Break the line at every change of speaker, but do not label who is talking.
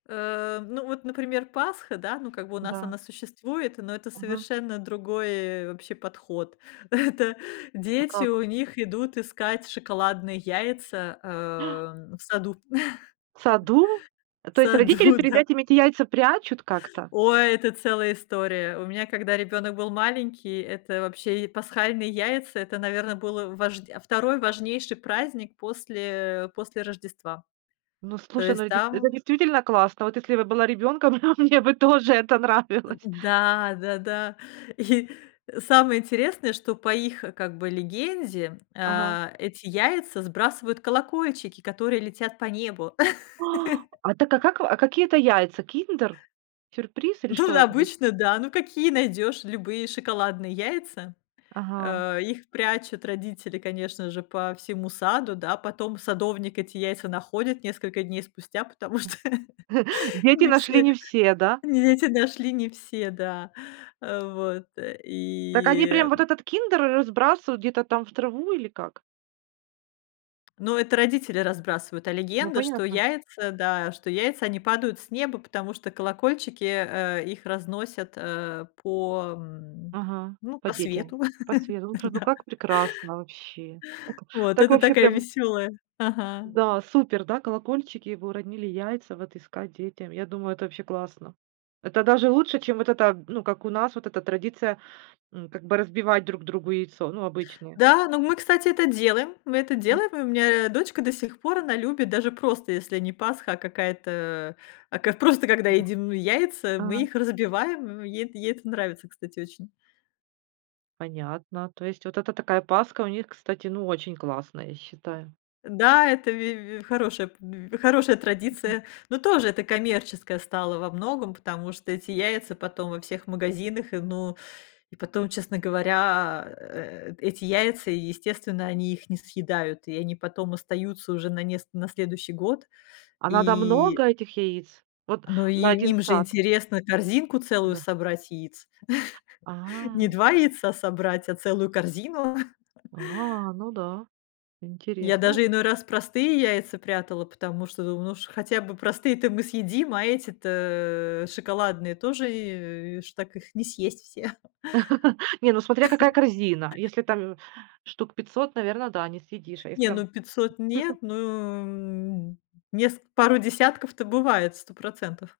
Э, ну, вот, например, Пасха, да, ну, как бы у нас
Да.
она существует, но это
Ага.
совершенно другой вообще подход. Это
А
дети у
как?
них идут искать шоколадные яйца, эм, в саду.
В саду?
В
То есть родители
саду,
перед
да.
этим эти яйца прячут как-то?
Ой, это целая история. У меня, когда ребёнок был маленький, это вообще и пасхальные яйца. Это, наверно, было важдя а 2 важнейший праздник после после Рождества.
Ну,
То
слушай, ну,
есть,
это дейст это
там
действительно классно. Вот если бы я была ребёнком, мне бы тоже это
Э,
нравилось.
да да да. И самое интересное, что по их, как бы, легенде,
Ага.
а, эти яйца сбрасывают колокольчики, которые летят по небу.
А так а как вы а какие это яйца? "Киндер Сюрприз" или
Тут
что это вы
обычно, да. Ну, какие найдёшь- любые шоколадные яйца.
Ага.
А их прячут родители, конечно же, по всему саду, да. Потом садовник эти яйца находит несколько дней спустя, потому
М.
что
Дети
Не
нашли
все
не все, да?
не эте нашли, не все, да. А вот
Так, они прям
и
вот этот "Киндер" разбрасывают где-то там в траву или как?
Ну, это родители разбрасывают, а
Ну,
легенда, что
понятно.
яйца, да, что яйца, они падают с неба, потому что колокольчики, э, их разносят, э, по, м,
Ага,
ну,
по
по
детям,
свету,
по сверу Слушай, ну
да.
как прекрасно вообще. О, ка
Вот,
так
это
вообще,
такая
прям
весёлая ага.
Да, супер, да, колокольчики. Вы уронили яйца вот искать детям. Я думаю, это вообще классно. Это даже лучше, чем вот эта, ну, как у нас, вот эта традиция, м, как бы разбивать друг другу яйцо, ну, обычные.
Да, но мы, кстати, это делаем, мы это
М.
делаем, и у меня, дочка до сих пор, она любит, даже просто если не Пасха, а какая-то, а как просто когда едим ну яйца, мы
А.
их разбиваем, м, ей ей это нравится, кстати, очень.
Понятно. То есть вот эта такая Пасха у них, кстати, ну, очень классная, я считаю.
Да, это вь вь хорошая п вь хорошая
М, м
традиция, но тоже это коммерческое стало во многом, потому что эти яйца потом во всех магазинах, и, ну, и потом, честно говоря, э, эти яйца, и, естественно, они их не съедают, и они потом остаются уже на неск на следующий год
А надо много
и
этих яиц? Вот
Ну, и
на 1
им же
сад?
интересно корзинку целую
Да.
собрать яиц.
А
Не 2
чё
яйца собрать, а целую корзину.
А, ну да,
Я
интерес,
даже
ну
иной раз простые яйца прятала, потому что думаю: "Ну, ш хотя бы простые-то мы съедим, а эти-то шоколадные тоже, и ш так их не съесть все".
Не, ну, смотря какая корзина. Если там штук 500, наверно, да, не съедишь. А если
Не,
там
ну 500 нет, ну, м, неск пару десятков-то бывает 100 %.